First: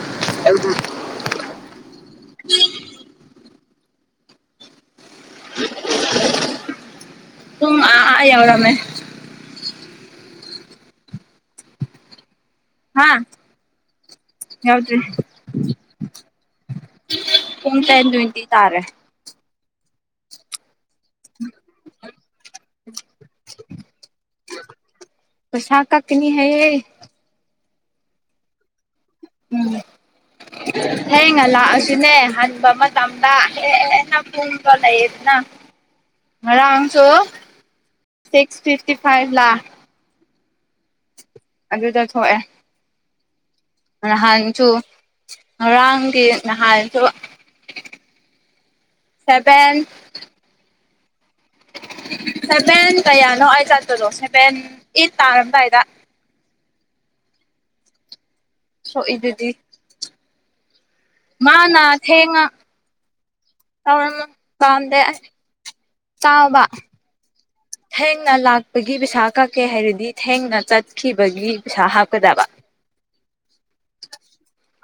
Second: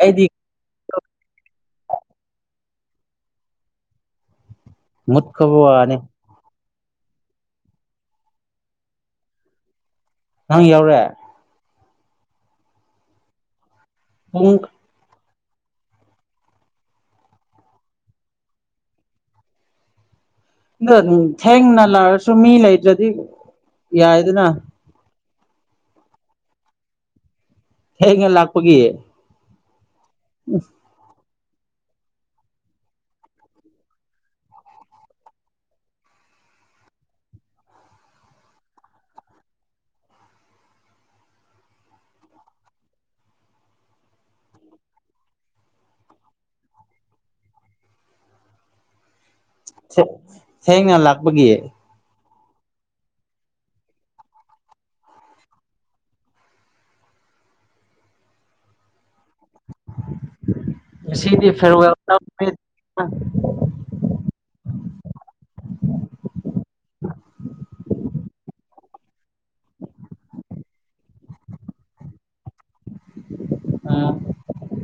ꯑꯩꯗꯤ ꯍ ꯊ ꯃꯨꯠꯈꯔꯕꯥ ꯋ꯭ꯅꯦ ꯄꯨꯡ ꯑꯃꯥ ꯌꯧꯔꯝꯃꯦ ꯅꯪ ꯌꯧꯔꯦ ꯍꯥꯥ ꯄꯨꯡ ꯌꯧꯗꯔꯤ ꯄꯨꯡ ꯁꯥꯕꯦꯟ ꯇꯤꯟꯠꯌ ꯇꯥꯔꯦ ꯑ ꯊꯦꯡꯅ ꯂꯥꯛꯑꯁꯨ ꯃꯤ ꯂꯩꯇ꯭ꯔꯗꯤ ꯌꯥꯏꯗꯅ ꯄꯩꯁꯥ ꯀꯛꯀꯅꯤ ꯍꯥꯏ ꯊꯦꯡꯅꯥ ꯂꯥꯛꯄꯒꯤ ꯎꯝ ꯎꯝ ꯊꯦꯡꯅ ꯂꯥꯛꯑꯁꯨꯅꯦ ꯍꯟꯕ ꯃꯇꯝꯗ ꯍꯦ ꯍꯦꯟꯅ ꯄꯨꯨꯡꯕ ꯂꯩꯌꯦꯗꯅ ꯉꯔꯥꯡꯁꯨ ꯁꯤꯁ ꯐꯤꯐꯇꯤ ꯐꯥꯏꯚ ꯂ ꯑꯗꯨꯗ ꯊꯣꯛꯑꯦ ꯅꯍꯥꯟꯁꯨ ꯉꯔꯥꯡꯒꯤ ꯅꯍꯥꯟꯁꯨ ꯁꯕꯦꯟ ꯊꯦꯡꯅ ꯂꯥꯛꯄꯒꯤ ꯁꯦꯚꯦꯟ ꯀꯌꯥꯅꯣ ꯑꯩ ꯆꯠꯄꯗꯣ ꯁꯦꯚꯦꯟ ꯑꯩꯠ ꯇꯥꯔꯝꯗꯥꯏꯗ ꯁꯣꯀꯦꯗꯨꯗꯤ ꯁꯤꯗꯤ ꯗꯥꯏꯔꯤꯜꯂ ꯇꯝꯕꯗꯦ ꯆꯥꯕ ꯊꯦꯡꯅ ꯂꯥꯛꯄꯒꯤ ꯄꯩꯁꯥ ꯀꯛꯀꯦ ꯍꯥꯏꯔꯗꯤ ꯊꯦꯡꯅ ꯆꯠꯈꯤꯕ ꯩ ꯍꯥꯞꯀꯗꯕ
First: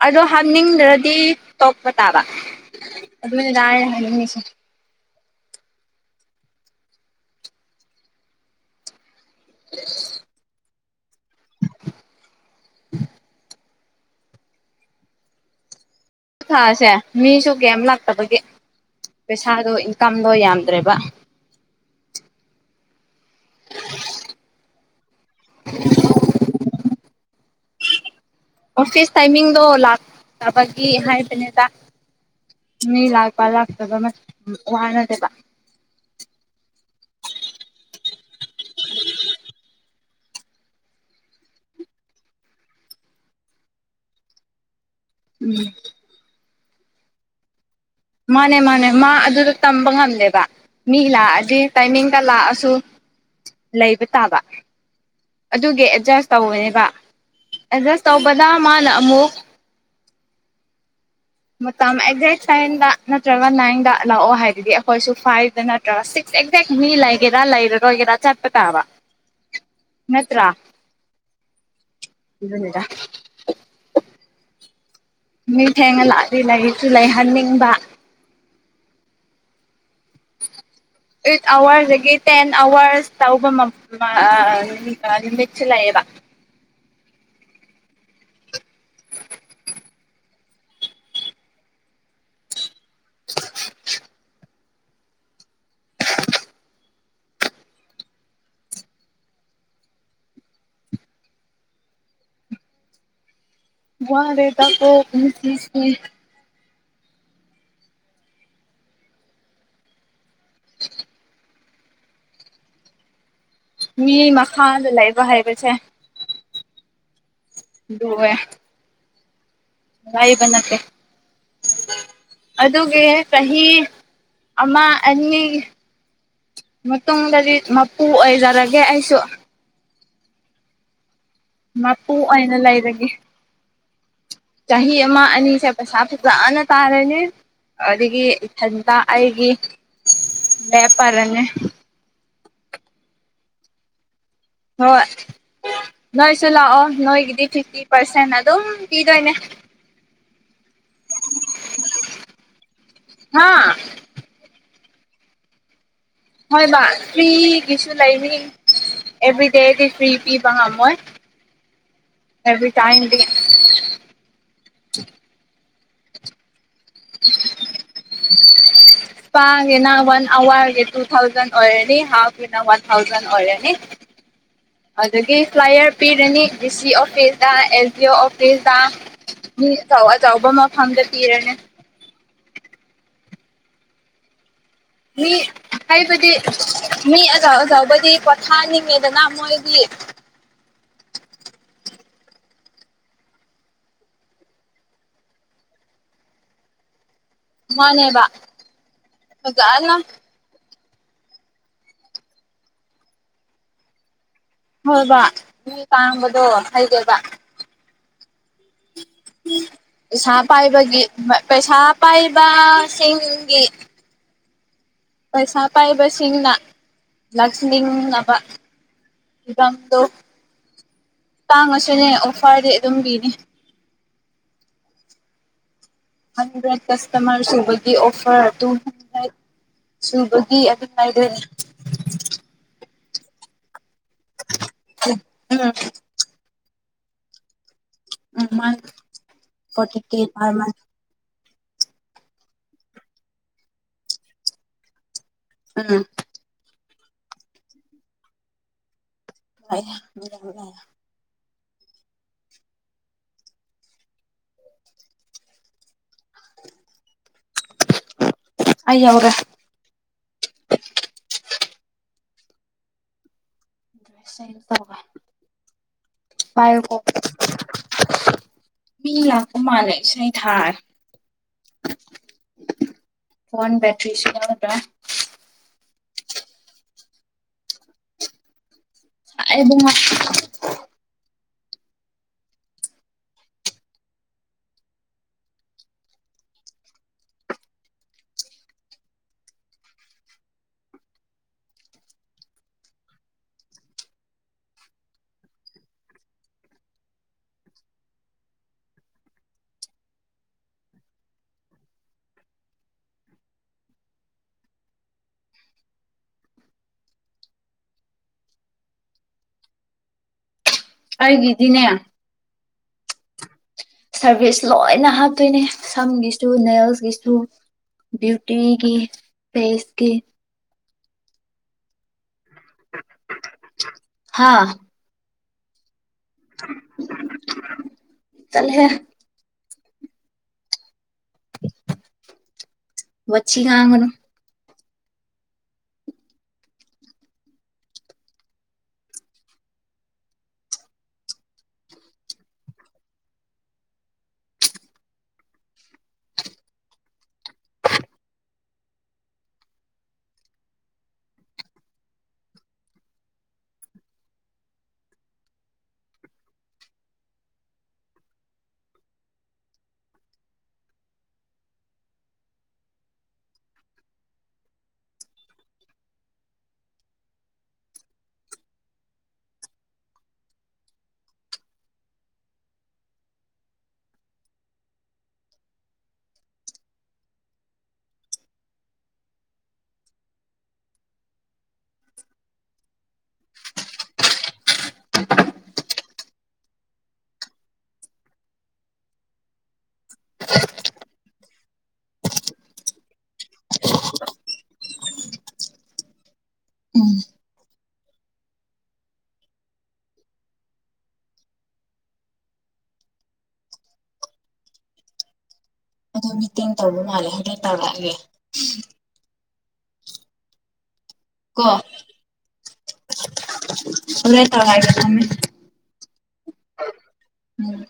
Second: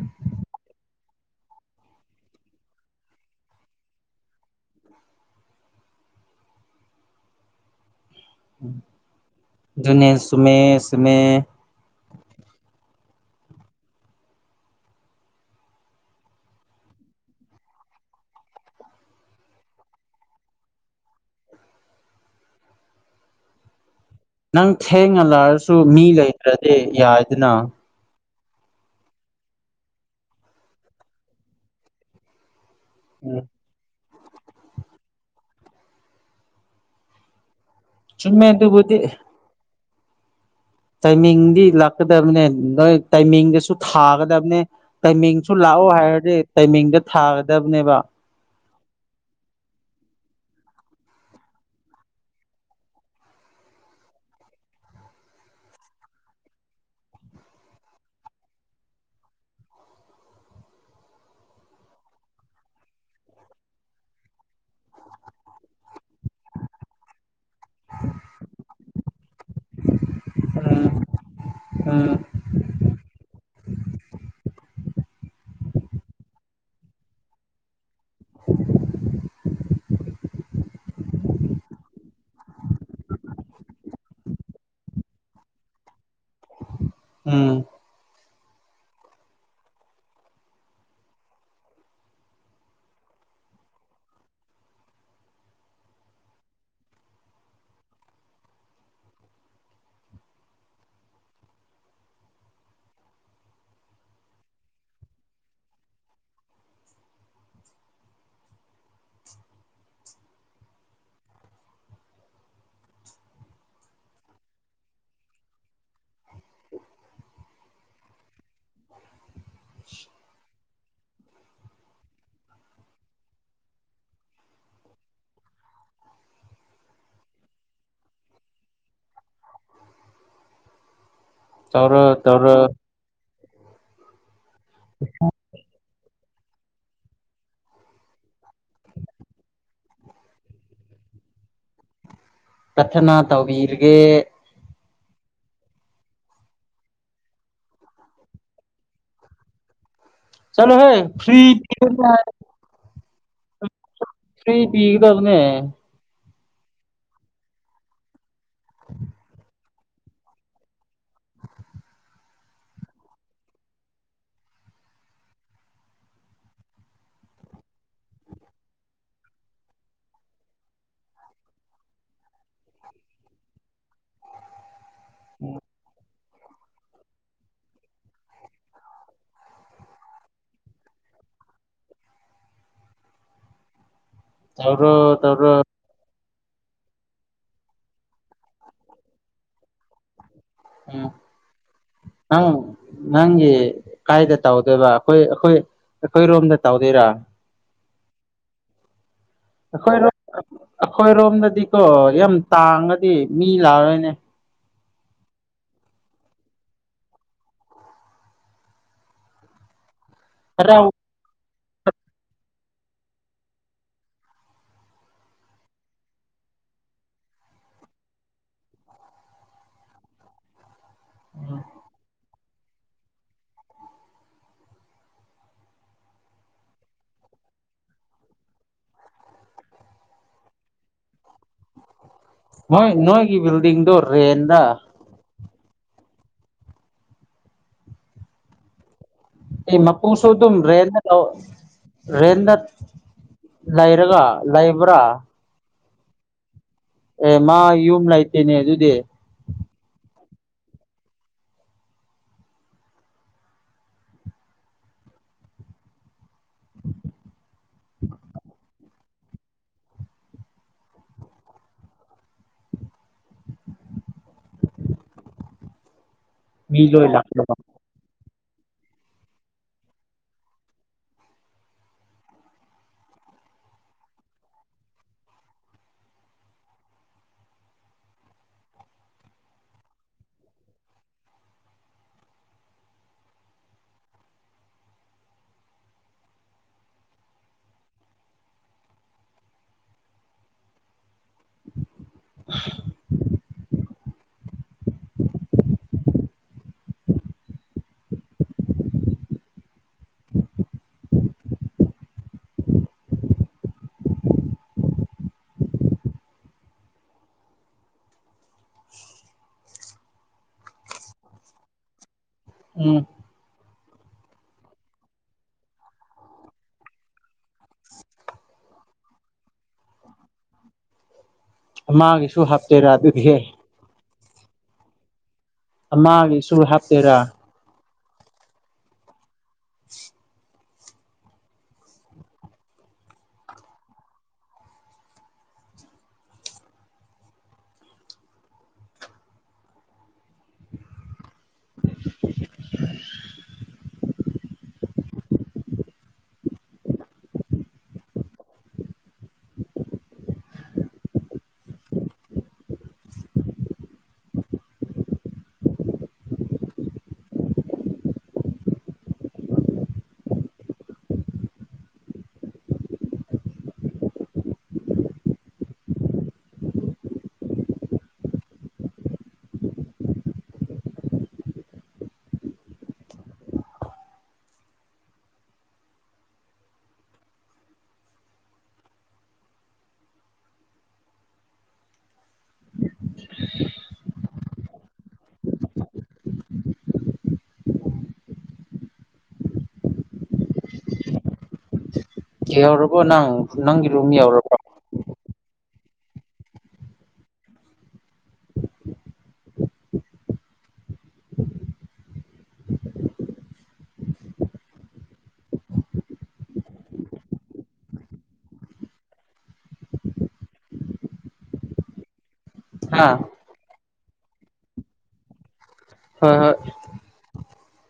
ꯑꯗꯣ ꯍꯥꯞꯅꯤꯡꯗ꯭ꯔ ꯤ ꯇꯣꯛꯄ ꯇꯥꯕ ꯑꯗꯨꯃꯥꯏꯅꯗꯥꯅ ꯍꯥꯏꯅꯤꯡꯉꯁꯦ ꯅꯦ ꯁꯃꯦ ꯁꯃꯦ ꯊꯥꯁꯦ ꯃꯤꯁꯨ ꯀꯩ ꯂꯥꯛꯇꯕꯒꯦ ꯄꯩꯁꯥꯗꯣ ꯏꯟꯀꯝꯗꯣ ꯌꯥꯝꯗ꯭ꯔꯦꯕ [inaudible] [unintelligible] ꯅꯪ ꯊꯦꯡꯅꯜꯂꯔꯁꯨ ꯃꯤ ꯂꯩꯇ꯭ꯔꯗꯤ ꯌꯥꯏꯗꯅ ꯑꯣꯐꯤꯁ ꯇꯥꯏꯃꯤꯡꯗꯣ ꯂꯥꯛꯇꯕꯒꯤ ꯍꯥꯏꯕꯅꯤꯗ ꯃꯤ ꯎꯝ ꯂꯥꯛꯄ ꯂꯥꯛꯇ ꯃ ꯋꯥꯅ ꯇꯕ ꯁꯨꯝꯃꯦ ꯑꯗꯨ ꯄꯗꯤ ꯇꯥꯏꯃꯤꯡꯗꯤ ꯂꯥꯛꯀꯗꯕꯅꯦ ꯅꯣꯏ ꯇꯥꯏꯃꯤꯡꯗꯁꯨ ꯊꯥꯒꯗꯕꯅꯦ ꯇꯥꯏꯃꯤꯡꯁꯨ ꯎꯝ ꯂꯥꯛꯑꯣ ꯍꯥꯏꯔꯗꯤ ꯇꯥꯏꯃꯤꯡꯗ ꯊꯥꯒꯗꯕ ꯃꯥꯅꯦ ꯃꯥꯅꯦ ꯃꯥ ꯑꯗꯨꯗ ꯇꯝꯕ ꯉꯝꯂꯦꯕ ꯃꯤ ꯂꯥꯛꯑꯗꯤ ꯇꯥꯏꯃꯤꯡꯒ ꯂꯥꯛꯑꯁꯨ ꯂꯩꯕ ꯇꯥꯕ ꯑꯗꯨꯒꯤ ꯑꯦꯠꯖꯁ ꯇꯧꯕꯅꯦꯕ ꯑꯦꯠꯖꯁ ꯇꯧꯕꯗ ꯃꯥꯅ ꯑꯃꯨꯛ ꯃꯇꯝ ꯑꯦꯛꯖꯦꯛ ꯁꯚꯦꯟꯗ ꯅꯠꯇ꯭ꯔꯒ ꯅꯥꯏꯟꯗ ꯂꯥꯛꯑꯣ ꯍꯥꯏꯗꯨꯗꯤ ꯑꯩꯈꯣꯏꯁꯨ ꯐꯥꯏꯚꯇ ꯅꯠꯇ꯭ꯔꯒ ꯁꯤꯛꯁ ꯑꯦꯛꯖ ꯃꯤ ꯂꯥꯏꯒꯦ ꯂ ꯏꯒꯒꯔ ꯆꯠ ꯇꯕ ꯅꯠꯇ꯭ꯔꯥ ꯎꯝ ꯎꯝ ꯏꯅꯤꯗ ꯃꯤ ꯊꯦꯡꯅ ꯂꯥꯛꯏ ꯂꯩꯁꯨ ꯂꯩꯍꯟꯅꯤꯡꯕ [unintelligible] [inaudible] ꯑꯩꯠ ꯑꯋꯥꯔꯁꯗꯒꯤ ꯇꯦꯟ ꯑꯋꯥꯔꯁ ꯇꯧꯕ ꯂꯤꯃꯤꯠꯁꯨ ꯂꯩꯌꯦꯕ [inaudible] [unintelligible] ꯎꯝ [unintelligible] [inaudible] ꯋꯥ ꯔꯦꯇꯥ ꯃꯁꯂꯤꯁꯀꯤ ꯃꯤ ꯃꯈꯥꯗ ꯂꯥꯏꯕ ꯍꯥꯏꯕꯁꯦ ꯣꯋꯦ ꯂꯏꯕꯅꯀꯦ ꯑꯗꯨꯒꯤ ꯆꯍꯤ ꯑꯃ ꯑꯅꯤ ꯃꯇꯨꯡꯗꯗꯤ ꯃꯄꯨ ꯑꯣꯏꯖꯔꯒꯦ ꯑꯩꯁꯨ ꯇꯧꯔꯣ ꯃꯄꯨ ꯇꯧꯔꯣ ꯑꯣꯏꯅ ꯂꯩꯔꯒꯦ ꯆꯍꯤ ꯑꯃ ꯑꯅꯤ ꯄꯩꯁꯥ ꯐꯖꯅ ꯇꯥꯔꯅꯤ ꯑꯗꯨꯗꯒꯤ ꯏꯊꯟꯇ ꯑꯩꯒꯤ ꯕꯄꯔꯟꯅ ꯀꯊꯅꯥ ꯇꯧꯕꯤꯤꯔꯒꯦ ꯍ ꯅꯣꯏꯁꯨ ꯂꯥꯛꯑꯣ ꯅꯣꯏꯒꯤꯗꯤ ꯐꯤꯐꯇꯤ ꯄꯥꯔꯁꯦꯟ ꯑꯗꯨꯝ ꯄꯤꯗꯣꯏꯅꯦ ꯆꯂꯣ ꯍꯦ ꯐꯔꯤ ꯍꯥꯥ ꯁꯤ ꯄꯤꯗ ꯑꯗꯨꯅ ꯍꯣꯏꯕ ꯐꯔꯤꯒꯤꯁꯨ ꯂꯩꯅꯤ ꯑꯦꯚ꯭ꯔꯤ ꯗꯦꯗꯤ ꯐꯔꯤ ꯄꯤꯕꯣꯏ ꯑꯦꯚꯔꯤ ꯇꯥꯏꯗꯤ [unintelligible] [inaudible] ꯄꯥꯒꯤꯅ ꯋꯥꯟ ꯑꯋꯥꯔꯒꯤ ꯇꯨ ꯊꯥꯎꯖꯟ ꯑꯣꯏꯔꯅꯤ ꯍꯥꯐꯀꯤꯅ ꯋꯥꯟ ꯊꯥꯎꯖꯟ ꯑꯣꯏꯔꯅꯤ ꯍꯧ ꯑꯗꯨꯗꯒꯤ ꯐ꯭ꯂꯥꯏꯔ ꯄꯤꯔꯅꯤ ꯗꯤ ꯁꯤ ꯑꯣꯐꯤꯁꯇ ꯑꯦꯜ ꯖꯤ ꯑꯣ ꯑꯣꯐꯤꯁꯇ ꯃꯤ ꯆꯥꯎ ꯑ ꯆꯥꯎꯕ ꯃꯐꯝꯗ ꯄꯤꯔꯅꯦ ꯇꯧꯔꯣ ꯃꯤ ꯇꯧꯔꯣ ꯍꯥꯏꯩꯕꯗꯤ ꯃꯤ ꯑꯖꯥꯎ ꯑꯖꯥꯎꯕꯗꯤ ꯄꯊꯥꯅꯤ ꯃꯦꯗꯅ ꯃꯣꯏꯗꯤ ꯎꯝ ꯑ ꯅꯪꯒꯤ ꯀꯥꯏꯗ ꯇꯧꯗꯣꯏꯕ ꯑꯩꯈꯣꯏ ꯑꯩꯈꯣꯏ ꯑꯩꯈꯣꯏ ꯔꯣꯝꯗ ꯇꯧꯗꯣꯏꯔꯥ ꯃꯥꯅꯦꯕ ꯑꯩꯈꯣꯏꯔꯣꯝ ꯑꯩꯈꯣꯏꯔꯣꯝꯗꯗꯤꯀꯣ ꯌꯥꯝ ꯇꯥꯡꯉꯗꯤ ꯃꯤ ꯂꯥꯛꯔꯣꯏꯅꯦ ꯍꯣꯏꯕ ꯃꯤ ꯇꯥꯡꯝꯕꯗꯣ ꯍꯩꯒꯦꯕ ꯄꯩꯁꯥ ꯈꯔ ꯄꯥꯏꯕꯒꯤ ꯄꯩꯁꯥ ꯄꯥꯏꯕ ꯁꯤ ꯄꯩꯁꯥ ꯄꯥꯏꯕꯁꯤꯡꯅ ꯂꯥꯛꯆꯅꯤꯡꯅꯕ ꯐꯝꯗꯣ ꯇꯥꯡꯉꯁꯨꯅꯦ ꯑꯣꯐꯔꯗꯤ ꯑꯗꯨꯝ ꯕꯤꯅꯤ ꯍꯟꯗ꯭ꯔꯦꯠ ꯀꯁꯇꯃꯔ ꯎꯕꯗꯤ ꯑꯣꯐꯔ ꯇꯨ ꯍꯟꯗ꯭ꯔꯦꯠ ꯁꯨꯕꯒꯤ ꯑꯗꯨꯉꯥꯏꯗ꯭ꯔꯅꯤ ꯅꯣꯏ ꯅꯣꯏꯒꯤ ꯕꯤꯜꯗꯤꯡꯗꯧꯔꯤ ꯌꯦꯟꯗ ꯑ ꯎ ꯃꯥ ꯑꯩ ꯃꯄꯨꯡ ꯁꯣ ꯑꯗꯨ ꯔꯦꯗ ꯔꯦꯗ ꯂꯩꯔꯒ ꯂꯩꯕ꯭ꯔꯥ ꯑꯝ ꯑꯦ ꯃꯥ ꯌꯨꯝ ꯂꯥꯛꯇꯦꯅꯦ ꯑꯗꯨꯗꯤ ꯃꯤꯉ [inaudible] [unintelligible] ꯑꯏ ꯌꯥꯎꯒꯦ [unintelligible] [inaudible] ꯑꯗꯨ꯭ꯔꯦ ꯑꯩꯅ ꯇꯧꯕ ꯃꯤ ꯂꯣꯏ ꯂꯥꯛꯂ ꯃꯤ ꯂꯀ ꯃꯥꯅꯁꯥꯏ ꯊꯔ ꯐꯣꯟ ꯕꯇꯔꯤ ꯁ ꯑꯦꯗ [inaudible] [unintelligible] ꯎꯝ ꯑꯩꯒꯗꯅꯦ ꯎꯝ ꯁꯔꯚꯤꯁ ꯂꯣꯏꯅ ꯍꯥꯞꯇꯣꯏꯅꯦ ꯁꯝꯒꯤꯁꯨ ꯅꯦꯜꯁꯀꯤꯁꯨ ꯕꯌꯨꯇꯤꯒꯤ ꯐꯦꯁꯀꯤ ꯃꯥꯒꯤꯁꯨ ꯍꯥꯞꯇꯦꯔꯥ ꯑꯗꯨꯗꯤ ꯍꯥꯥ ꯑꯃꯒꯤꯁꯨ ꯍꯥꯞꯇꯦꯔꯥ ꯇꯂꯦ [inaudible] [unintelligible] ꯃꯆꯤ ꯀꯒꯅ [inaudible] [unintelligible] ꯌꯥꯎꯔꯕꯣ ꯅꯪ ꯅꯪꯒꯤ ꯔꯨꯝ ꯌꯥꯎꯔꯕ ꯎꯝ ꯑꯗꯨ ꯃꯤꯇꯤꯡ ꯇꯧꯕ ꯃꯥꯜꯂꯦ ꯍꯧꯐꯛ ꯇꯧꯔꯛꯒꯦ ꯀꯣ ꯍꯥꯥ ꯍꯂꯦ ꯇꯧ ꯍꯥꯏꯒꯦ ꯊꯃꯦ ꯍꯣꯏ ꯍꯣꯏ ꯎꯝ